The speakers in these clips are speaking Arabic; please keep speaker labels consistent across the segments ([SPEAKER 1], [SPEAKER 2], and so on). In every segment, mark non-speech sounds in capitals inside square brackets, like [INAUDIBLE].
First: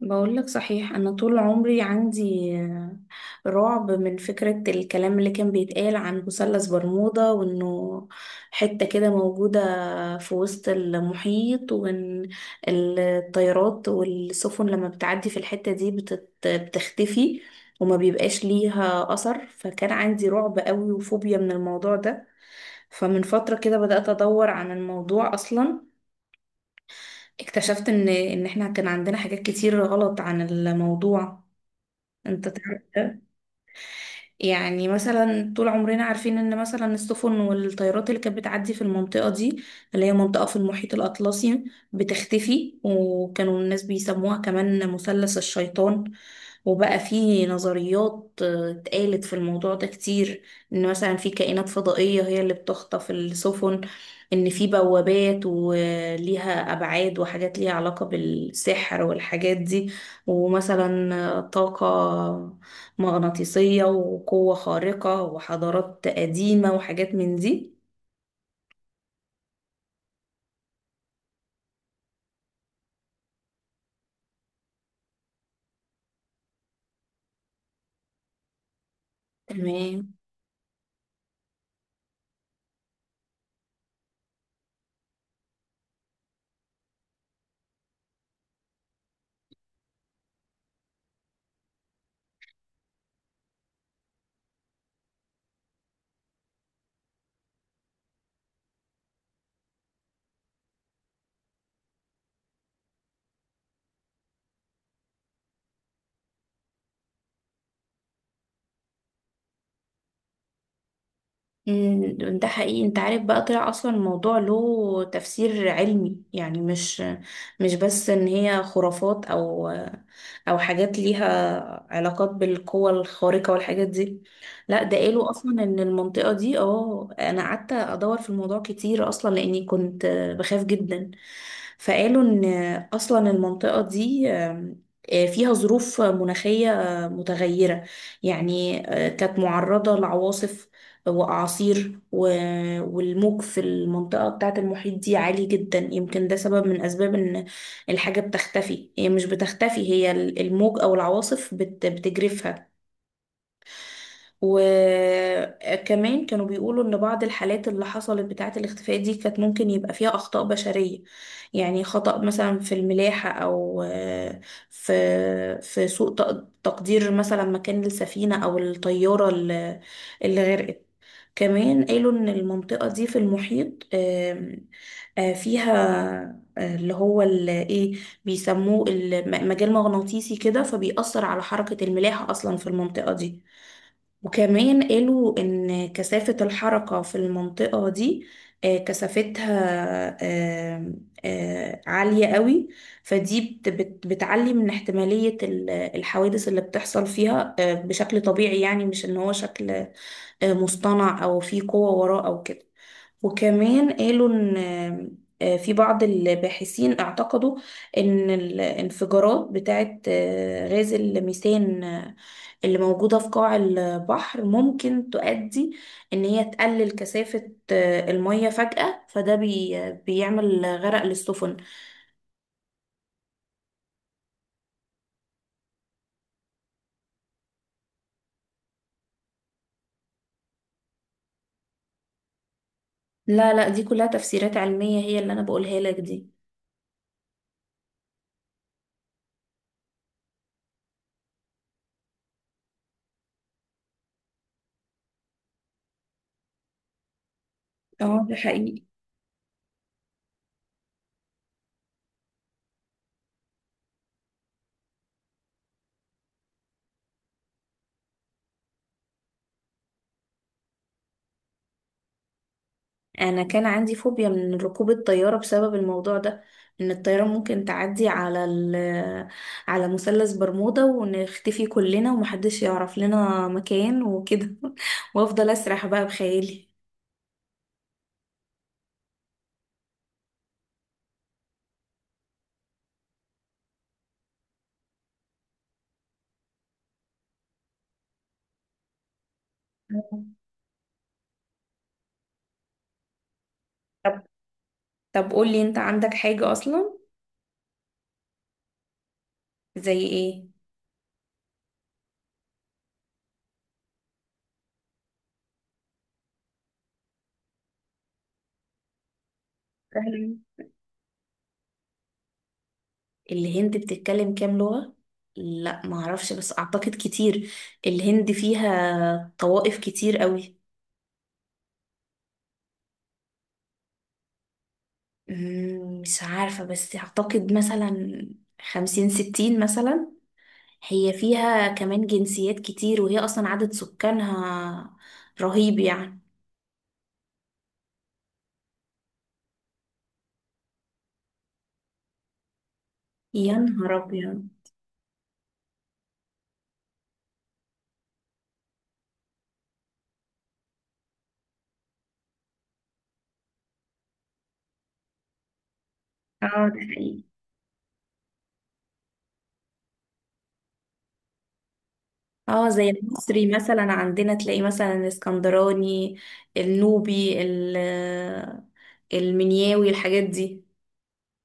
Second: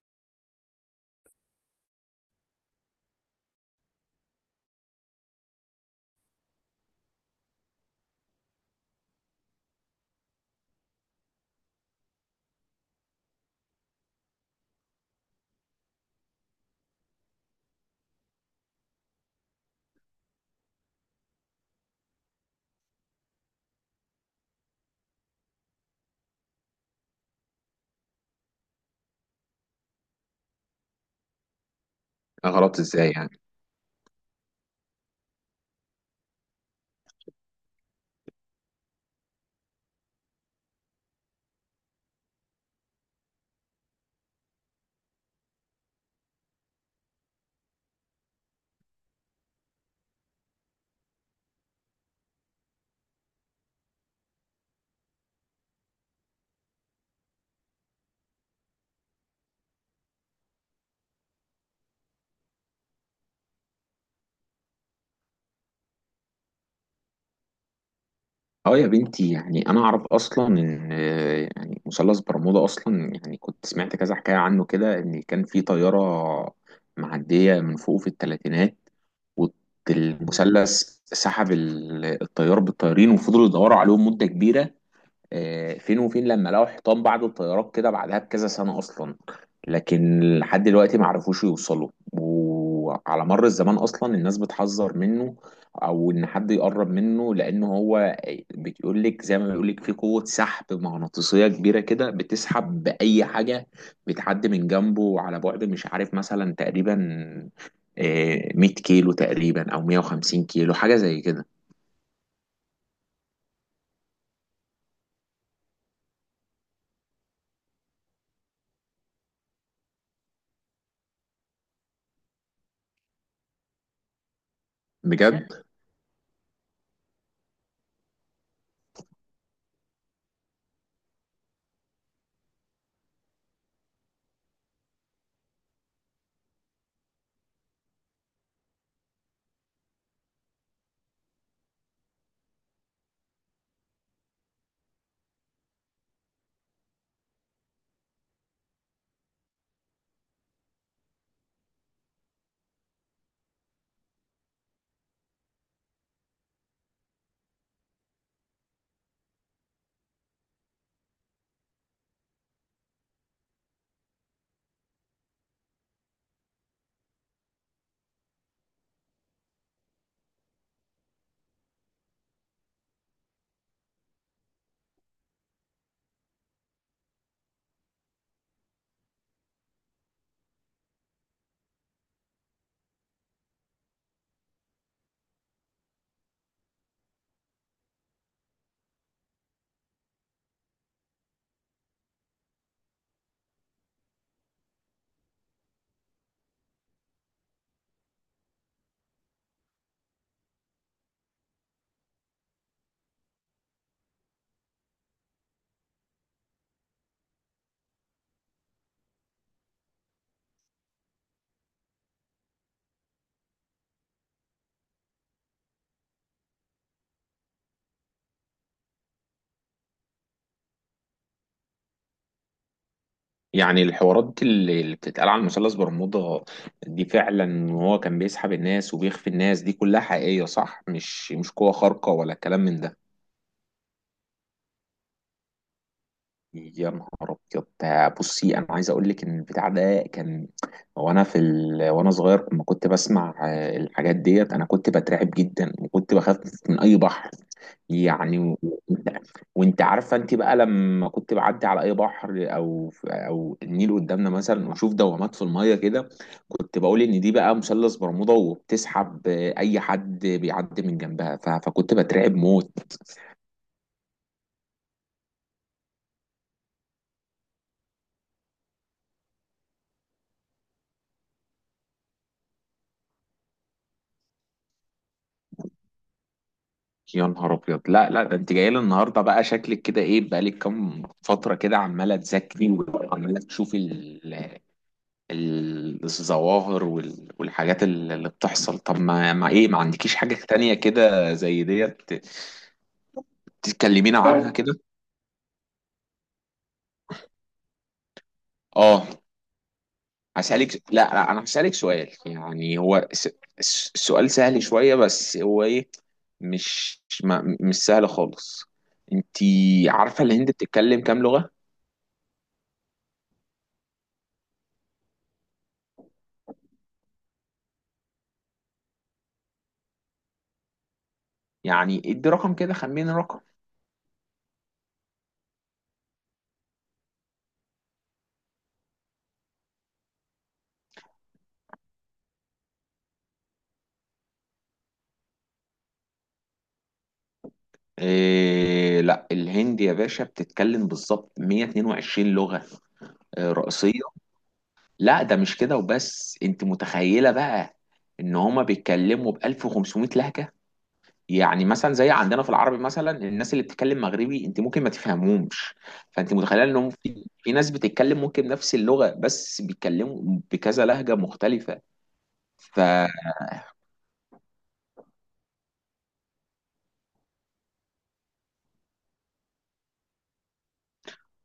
[SPEAKER 1] بقول لك صحيح، انا طول عمري عندي رعب من فكرة الكلام اللي كان بيتقال عن مثلث برمودا، وانه حتة كده موجودة في وسط المحيط، وان الطيارات والسفن لما بتعدي في الحتة دي بتختفي وما بيبقاش ليها اثر. فكان عندي رعب قوي وفوبيا من الموضوع ده. فمن فترة كده بدأت ادور عن الموضوع اصلا. اكتشفت ان احنا كان عندنا حاجات كتير غلط عن الموضوع. انت
[SPEAKER 2] غلط
[SPEAKER 1] تعرف
[SPEAKER 2] ازاي
[SPEAKER 1] ده؟
[SPEAKER 2] يعني؟
[SPEAKER 1] يعني مثلا طول عمرنا عارفين ان مثلا السفن والطيارات اللي كانت بتعدي في المنطقة دي، اللي هي منطقة في المحيط الأطلسي، بتختفي. وكانوا الناس بيسموها كمان مثلث الشيطان. وبقى في نظريات اتقالت في الموضوع ده كتير. ان مثلا في كائنات فضائية هي اللي بتخطف السفن، ان في بوابات وليها ابعاد وحاجات ليها علاقة بالسحر والحاجات دي، ومثلا طاقة مغناطيسية وقوة خارقة وحضارات قديمة وحاجات من دي.
[SPEAKER 2] اه يا بنتي، يعني انا اعرف اصلا ان يعني مثلث برمودا اصلا، يعني كنت سمعت كذا حكايه عنه كده ان كان في طياره معديه من فوق في الثلاثينات،
[SPEAKER 1] تمام.
[SPEAKER 2] والمثلث سحب الطيار بالطيارين، وفضلوا يدوروا عليهم مده كبيره. فين وفين لما لقوا حيطان بعض الطيارات كده بعدها بكذا سنة أصلا. لكن لحد دلوقتي ما عرفوش يوصلوا، وعلى مر الزمان أصلا الناس بتحذر منه أو إن حد يقرب منه، لأن هو بيقول لك، زي ما بيقول لك، في قوة سحب مغناطيسية كبيرة كده بتسحب بأي حاجة بتعدي من جنبه على بعد مش عارف مثلا تقريبا، 100 كيلو تقريبا أو 150 كيلو، حاجة زي كده.
[SPEAKER 1] ده حقيقي. انت عارف بقى طلع اصلا الموضوع له تفسير علمي، يعني مش بس ان هي خرافات او او حاجات ليها علاقات بالقوة الخارقة والحاجات دي. لا، ده قالوا
[SPEAKER 2] بجد؟
[SPEAKER 1] اصلا ان المنطقة دي انا قعدت ادور في الموضوع كتير اصلا لاني كنت بخاف جدا. فقالوا ان اصلا المنطقة دي فيها ظروف مناخية متغيرة. يعني كانت معرضة لعواصف واعاصير والموج في المنطقة بتاعة المحيط دي عالي جدا، يمكن ده سبب من اسباب ان الحاجة بتختفي. هي مش بتختفي، هي الموج او العواصف بتجرفها. وكمان كانوا بيقولوا ان بعض الحالات اللي حصلت بتاعة الاختفاء دي كانت ممكن يبقى فيها اخطاء بشرية. يعني خطأ مثلا في الملاحة، او في سوء تقدير مثلا مكان السفينة او الطيارة اللي غرقت. كمان قالوا ان المنطقة دي في المحيط فيها اللي هو ايه بيسموه مجال مغناطيسي كده، فبيأثر على حركة الملاحة اصلا في المنطقة دي. وكمان قالوا ان كثافة الحركة في المنطقة دي كثافتها آم، عالية قوي. فدي بتعلي من احتمالية الحوادث اللي بتحصل فيها بشكل طبيعي، يعني مش ان هو شكل مصطنع او في قوة وراه او كده. وكمان قالوا ان في بعض الباحثين اعتقدوا ان الانفجارات بتاعت غاز الميثان اللي موجودة في قاع البحر ممكن تؤدي ان هي تقلل كثافة المية فجأة، فده بيعمل غرق للسفن.
[SPEAKER 2] يعني الحوارات اللي بتتقال على مثلث برمودا دي فعلا، وهو كان بيسحب الناس وبيخفي الناس، دي كلها حقيقية صح؟ مش قوة خارقة ولا كلام من ده؟
[SPEAKER 1] لا لا، دي كلها تفسيرات علمية هي اللي انا بقولها لك دي.
[SPEAKER 2] يا نهار ابيض! ده بصي، انا عايز اقول لك ان البتاع ده كان، وانا صغير لما كنت بسمع، الحاجات ديت انا كنت بترعب جدا، وكنت بخاف من اي بحر،
[SPEAKER 1] اه ده
[SPEAKER 2] يعني و-
[SPEAKER 1] حقيقي.
[SPEAKER 2] وانت، وانت عارفه انت بقى، لما كنت بعدي على اي بحر او او النيل قدامنا مثلا واشوف دوامات في الميه كده، كنت بقول ان دي بقى مثلث برمودا وبتسحب اي حد بيعدي من جنبها، فكنت بترعب موت.
[SPEAKER 1] انا كان عندي فوبيا من ركوب الطياره بسبب الموضوع ده، ان الطياره ممكن تعدي على مثلث برمودا ونختفي كلنا ومحدش يعرف لنا مكان وكده [LAUGHS] وافضل اسرح بقى بخيالي.
[SPEAKER 2] يا نهار ابيض! لا، ده انت جاي لي النهارده بقى شكلك كده ايه؟ بقالك كام فتره كده عماله تذاكري وعماله تشوفي الظواهر والحاجات اللي بتحصل. طب ما ما ايه، ما عندكيش
[SPEAKER 1] مم.
[SPEAKER 2] حاجه تانية كده زي ديت تتكلمينا
[SPEAKER 1] طب،
[SPEAKER 2] عنها كده؟
[SPEAKER 1] طب قولي انت عندك حاجه اصلا،
[SPEAKER 2] اه.
[SPEAKER 1] زي ايه؟
[SPEAKER 2] هسألك، لا، انا هسألك سؤال، يعني هو السؤال سهل شوية، بس هو ايه، مش ما... مش سهل خالص. انتي عارفة
[SPEAKER 1] سهلة.
[SPEAKER 2] الهند بتتكلم كام لغة؟
[SPEAKER 1] الهند بتتكلم كام لغه؟ لا، معرفش، بس اعتقد كتير. الهند فيها طوائف كتير قوي.
[SPEAKER 2] يعني ادي رقم كده، خمن رقم.
[SPEAKER 1] مش عارفة، بس أعتقد مثلا 50 60 مثلا. هي فيها كمان جنسيات كتير، وهي أصلا عدد سكانها رهيب يعني.
[SPEAKER 2] إيه؟ لا، الهند يا باشا بتتكلم بالظبط 122 لغة
[SPEAKER 1] يا نهار
[SPEAKER 2] رئيسية.
[SPEAKER 1] أبيض!
[SPEAKER 2] لا ده مش كده وبس، انت متخيلة بقى ان هما بيتكلموا ب 1500 لهجة؟ يعني مثلا زي عندنا في العربي، مثلا الناس اللي بتتكلم مغربي انت ممكن ما تفهمهمش. فانت متخيلة
[SPEAKER 1] اه
[SPEAKER 2] ان
[SPEAKER 1] ده
[SPEAKER 2] هم
[SPEAKER 1] حقيقي.
[SPEAKER 2] في ناس بتتكلم ممكن نفس اللغة بس بيتكلموا بكذا لهجة مختلفة.
[SPEAKER 1] اه زي المصري مثلا، عندنا تلاقي مثلا الاسكندراني، النوبي، المنياوي، الحاجات دي.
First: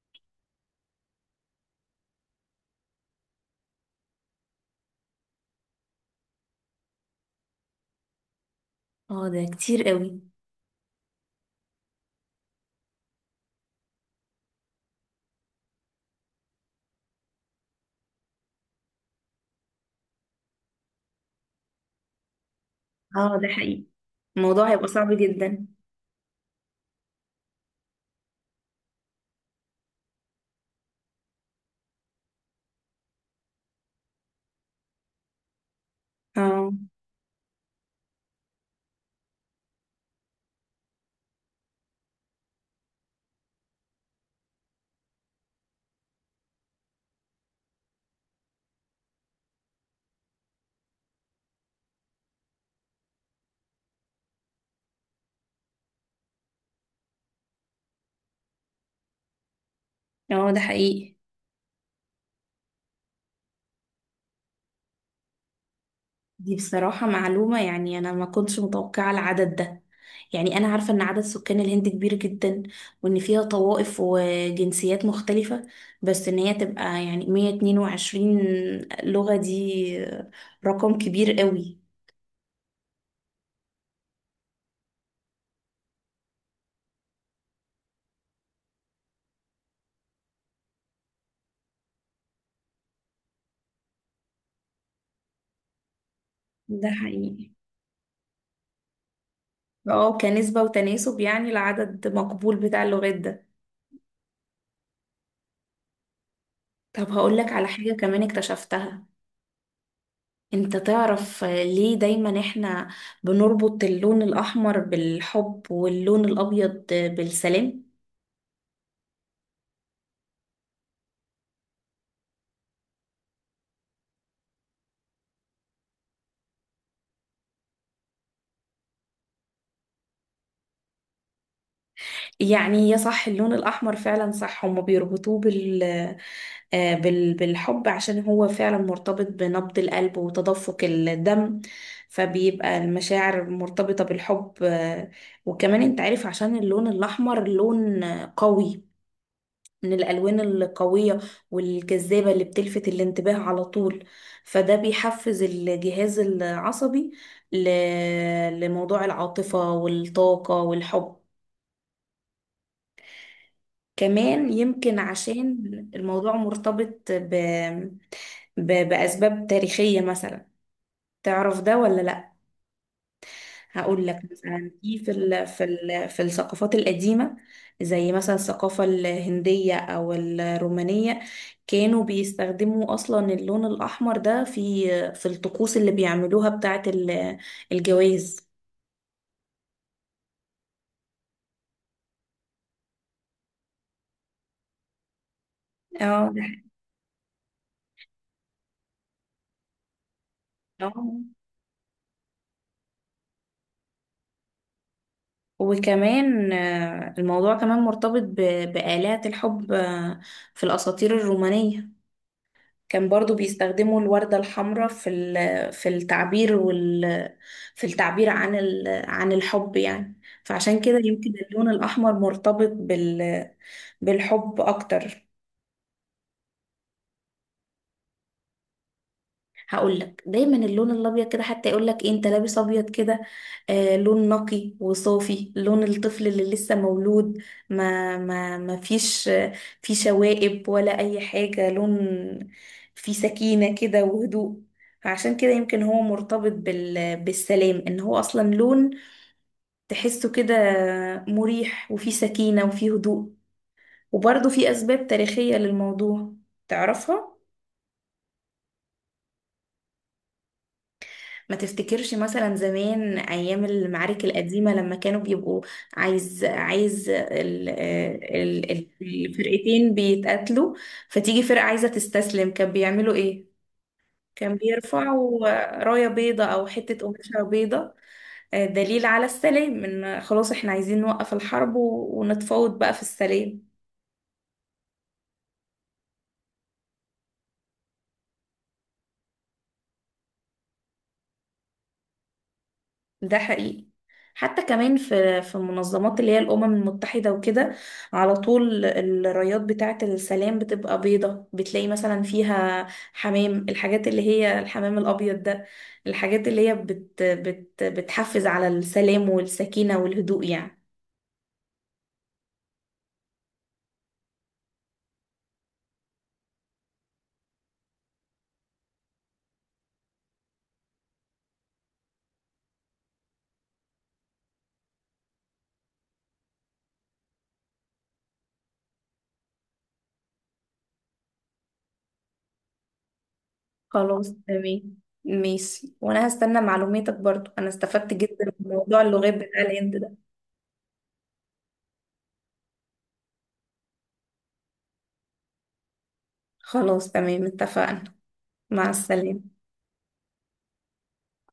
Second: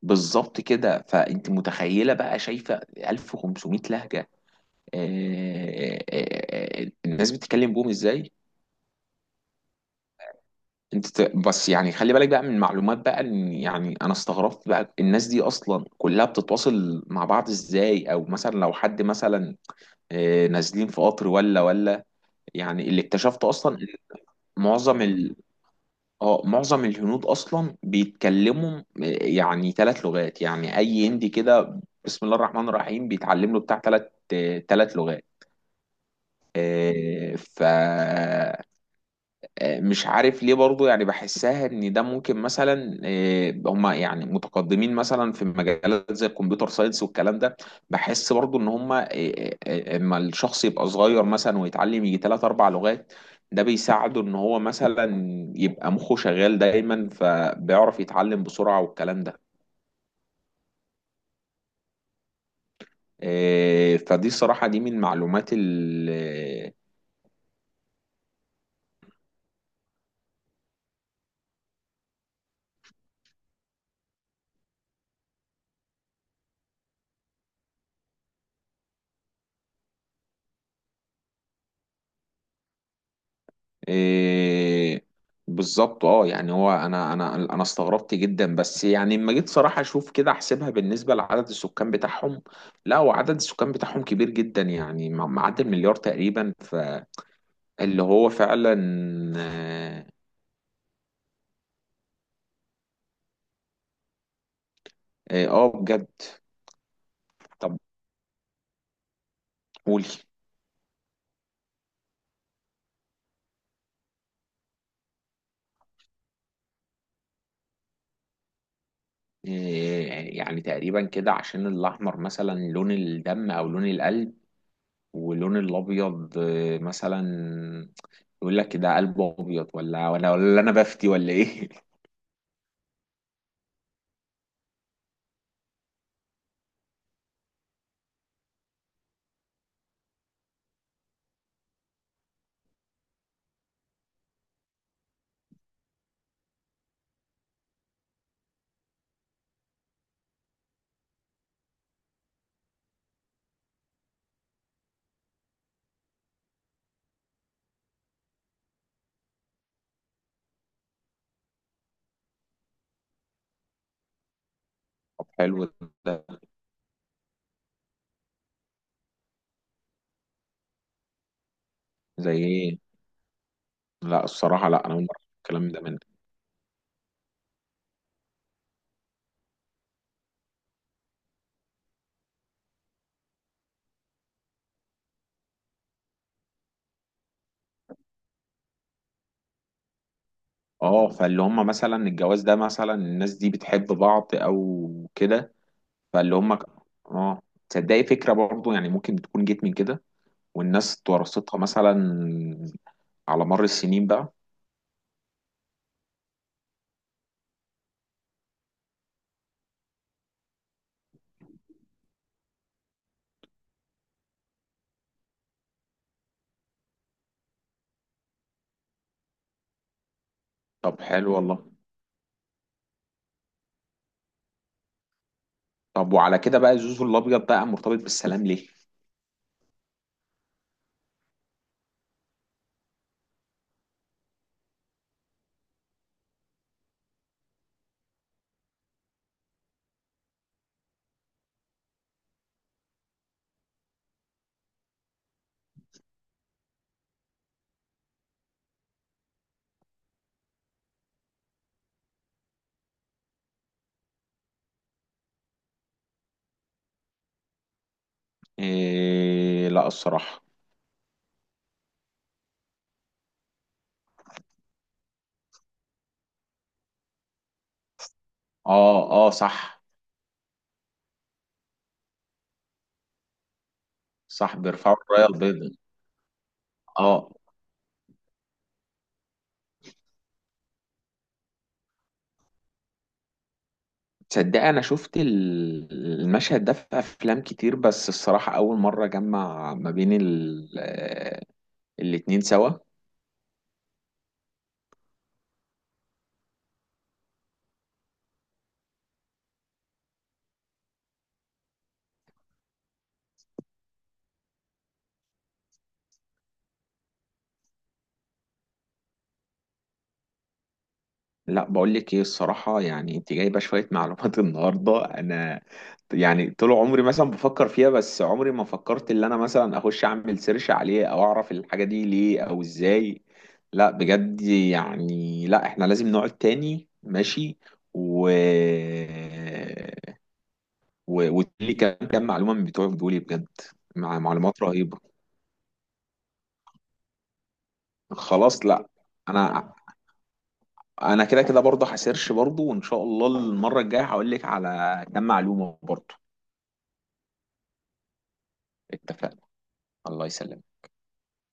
[SPEAKER 2] فبالظبط كده. فانت متخيلة بقى، شايفة 1500 لهجة، آه، آه، آه، الناس بتتكلم بهم ازاي؟
[SPEAKER 1] اه ده كتير قوي.
[SPEAKER 2] بس يعني خلي بالك بقى من معلومات بقى، ان يعني انا استغربت بقى الناس دي اصلا كلها بتتواصل مع بعض ازاي، او مثلا لو حد مثلا نازلين في قطر ولا، يعني اللي
[SPEAKER 1] اه ده
[SPEAKER 2] اكتشفته اصلا
[SPEAKER 1] حقيقي.
[SPEAKER 2] إن
[SPEAKER 1] الموضوع هيبقى
[SPEAKER 2] معظم
[SPEAKER 1] صعب
[SPEAKER 2] ال...
[SPEAKER 1] جدا.
[SPEAKER 2] اه معظم الهنود اصلا بيتكلموا، يعني ثلاث لغات. يعني اي هندي كده بسم الله الرحمن الرحيم بيتعلم له بتاع ثلاث، ثلاث لغات.
[SPEAKER 1] اه
[SPEAKER 2] آه، ف آه، مش عارف ليه برضو، يعني بحسها ان ده ممكن، مثلا هم يعني متقدمين مثلا في مجالات زي الكمبيوتر ساينس والكلام ده. بحس برضو ان هم، اما الشخص يبقى صغير مثلا ويتعلم يجي ثلاث اربع لغات، ده بيساعده ان هو مثلا يبقى مخه شغال دايما، فبيعرف يتعلم بسرعة والكلام ده.
[SPEAKER 1] اه ده حقيقي.
[SPEAKER 2] فدي الصراحة دي من المعلومات
[SPEAKER 1] دي بصراحة معلومة، يعني أنا ما كنتش متوقعة العدد ده. يعني أنا عارفة إن عدد سكان الهند كبير جدا، وإن فيها طوائف وجنسيات مختلفة، بس إن هي تبقى يعني 122 لغة، دي رقم كبير قوي.
[SPEAKER 2] إيه. بالظبط. اه يعني هو، انا استغربت جدا، بس يعني لما جيت صراحه اشوف كده احسبها بالنسبه لعدد السكان بتاعهم، لا هو عدد السكان بتاعهم كبير جدا يعني، معدي المليار تقريبا،
[SPEAKER 1] ده
[SPEAKER 2] فاللي
[SPEAKER 1] حقيقي.
[SPEAKER 2] هو فعلا اه.
[SPEAKER 1] اه كنسبة وتناسب يعني العدد مقبول بتاع اللغات ده.
[SPEAKER 2] بجد؟
[SPEAKER 1] طب هقولك على
[SPEAKER 2] طب
[SPEAKER 1] حاجة كمان اكتشفتها.
[SPEAKER 2] قولي.
[SPEAKER 1] انت تعرف ليه دايما احنا بنربط اللون الاحمر بالحب واللون الابيض بالسلام؟
[SPEAKER 2] إيه؟ يعني تقريبا كده عشان الاحمر مثلا لون الدم او لون القلب، واللون الابيض مثلا يقول لك ده قلبه ابيض، ولا، انا بفتي ولا ايه؟
[SPEAKER 1] يعني يا صح، اللون الاحمر فعلا صح هما بيربطوه بالحب عشان هو فعلا مرتبط بنبض القلب وتدفق الدم، فبيبقى المشاعر مرتبطة بالحب. وكمان انت عارف عشان اللون الاحمر لون قوي، من الألوان القوية والجذابة اللي بتلفت الانتباه على طول. فده بيحفز الجهاز العصبي ل... لموضوع العاطفة والطاقة والحب. كمان يمكن
[SPEAKER 2] [LAUGHS] طب حلو
[SPEAKER 1] عشان
[SPEAKER 2] ده.
[SPEAKER 1] الموضوع مرتبط بأسباب تاريخية مثلا. تعرف ده ولا؟
[SPEAKER 2] زي ايه؟
[SPEAKER 1] هقول لك.
[SPEAKER 2] لا الصراحه،
[SPEAKER 1] مثلا
[SPEAKER 2] لا انا
[SPEAKER 1] في
[SPEAKER 2] اول مره
[SPEAKER 1] في
[SPEAKER 2] أسمع
[SPEAKER 1] ال في
[SPEAKER 2] الكلام ده منك.
[SPEAKER 1] ال في الثقافات القديمة، زي مثلا الثقافة الهندية أو الرومانية، كانوا بيستخدموا أصلا اللون الأحمر ده في الطقوس اللي بيعملوها بتاعة الجواز.
[SPEAKER 2] اه، فاللي هم مثلا الجواز ده مثلا الناس دي بتحب بعض او كده،
[SPEAKER 1] اه
[SPEAKER 2] فاللي
[SPEAKER 1] ده
[SPEAKER 2] هم
[SPEAKER 1] حقيقي.
[SPEAKER 2] ك- اه. تصدقي فكره، برضو يعني ممكن تكون جيت من كده،
[SPEAKER 1] آه.
[SPEAKER 2] والناس ورثتها مثلا على مر السنين بقى.
[SPEAKER 1] وكمان الموضوع كمان مرتبط بآلات الحب في الأساطير الرومانية. كان برضو بيستخدموا الوردة الحمراء في التعبير عن الحب. يعني فعشان كده
[SPEAKER 2] طب
[SPEAKER 1] يمكن
[SPEAKER 2] حلو
[SPEAKER 1] اللون
[SPEAKER 2] والله.
[SPEAKER 1] الأحمر مرتبط بالحب أكتر.
[SPEAKER 2] طب وعلى كده بقى الزوز الابيض بقى مرتبط بالسلام ليه؟
[SPEAKER 1] هقول لك. دايما اللون الابيض كده، حتى يقول لك إيه انت لابس ابيض كده، آه لون نقي وصافي، لون الطفل اللي لسه مولود. ما فيش في شوائب ولا اي حاجه، لون فيه سكينه كده وهدوء. فعشان كده يمكن هو مرتبط بالسلام، ان هو اصلا لون تحسه كده مريح وفيه سكينه وفيه هدوء. وبرضه في اسباب تاريخيه للموضوع، تعرفها؟
[SPEAKER 2] إيه؟ لا الصراحه.
[SPEAKER 1] ما تفتكرش مثلا زمان ايام المعارك القديمه، لما كانوا بيبقوا عايز عايز ال ال ال-
[SPEAKER 2] اه اه صح.
[SPEAKER 1] الفرقتين بيتقاتلوا، فتيجي فرقه عايزه تستسلم كان بيعملوا ايه؟ كان
[SPEAKER 2] صح، بيرفعوا الرايه
[SPEAKER 1] بيرفعوا
[SPEAKER 2] البيضاء.
[SPEAKER 1] رايه بيضه او حته
[SPEAKER 2] اه.
[SPEAKER 1] قماشه بيضه، دليل على السلام، ان خلاص احنا عايزين نوقف الحرب ونتفاوض بقى في السلام.
[SPEAKER 2] تصدق انا شفت المشهد ده في افلام كتير، بس الصراحه اول مره جمع ما بين الاتنين سوا.
[SPEAKER 1] ده حقيقي. حتى كمان في المنظمات اللي هي الأمم المتحدة وكده، على طول الرايات بتاعة السلام بتبقى بيضة، بتلاقي مثلا فيها حمام، الحاجات اللي هي الحمام الأبيض ده، الحاجات اللي هي بت بت بتحفز على السلام والسكينة والهدوء يعني.
[SPEAKER 2] لا بقول لك ايه الصراحه، يعني انت جايبه شويه معلومات [LAUGHS] النهارده انا يعني طول عمري مثلا بفكر فيها، بس عمري ما فكرت ان انا مثلا اخش اعمل سيرش عليه او اعرف الحاجه دي ليه او ازاي. لا بجد يعني، لا احنا لازم نقعد تاني، ماشي؟ و وتقولي كام، كام معلومه من بتوعك دول بجد.
[SPEAKER 1] خلاص
[SPEAKER 2] معلومات
[SPEAKER 1] تمام.
[SPEAKER 2] رهيبه.
[SPEAKER 1] ماشي، وأنا هستنى معلوماتك برضو، أنا استفدت جدا
[SPEAKER 2] خلاص،
[SPEAKER 1] من
[SPEAKER 2] لا
[SPEAKER 1] موضوع اللغات بتاع
[SPEAKER 2] انا،
[SPEAKER 1] الهند ده.
[SPEAKER 2] انا كده برضه هسيرش برضه، وان شاء الله المره الجايه هقول لك على كام معلومه برضه.
[SPEAKER 1] خلاص تمام، اتفقنا. مع
[SPEAKER 2] اتفقنا.
[SPEAKER 1] السلامة.
[SPEAKER 2] الله يسلمك.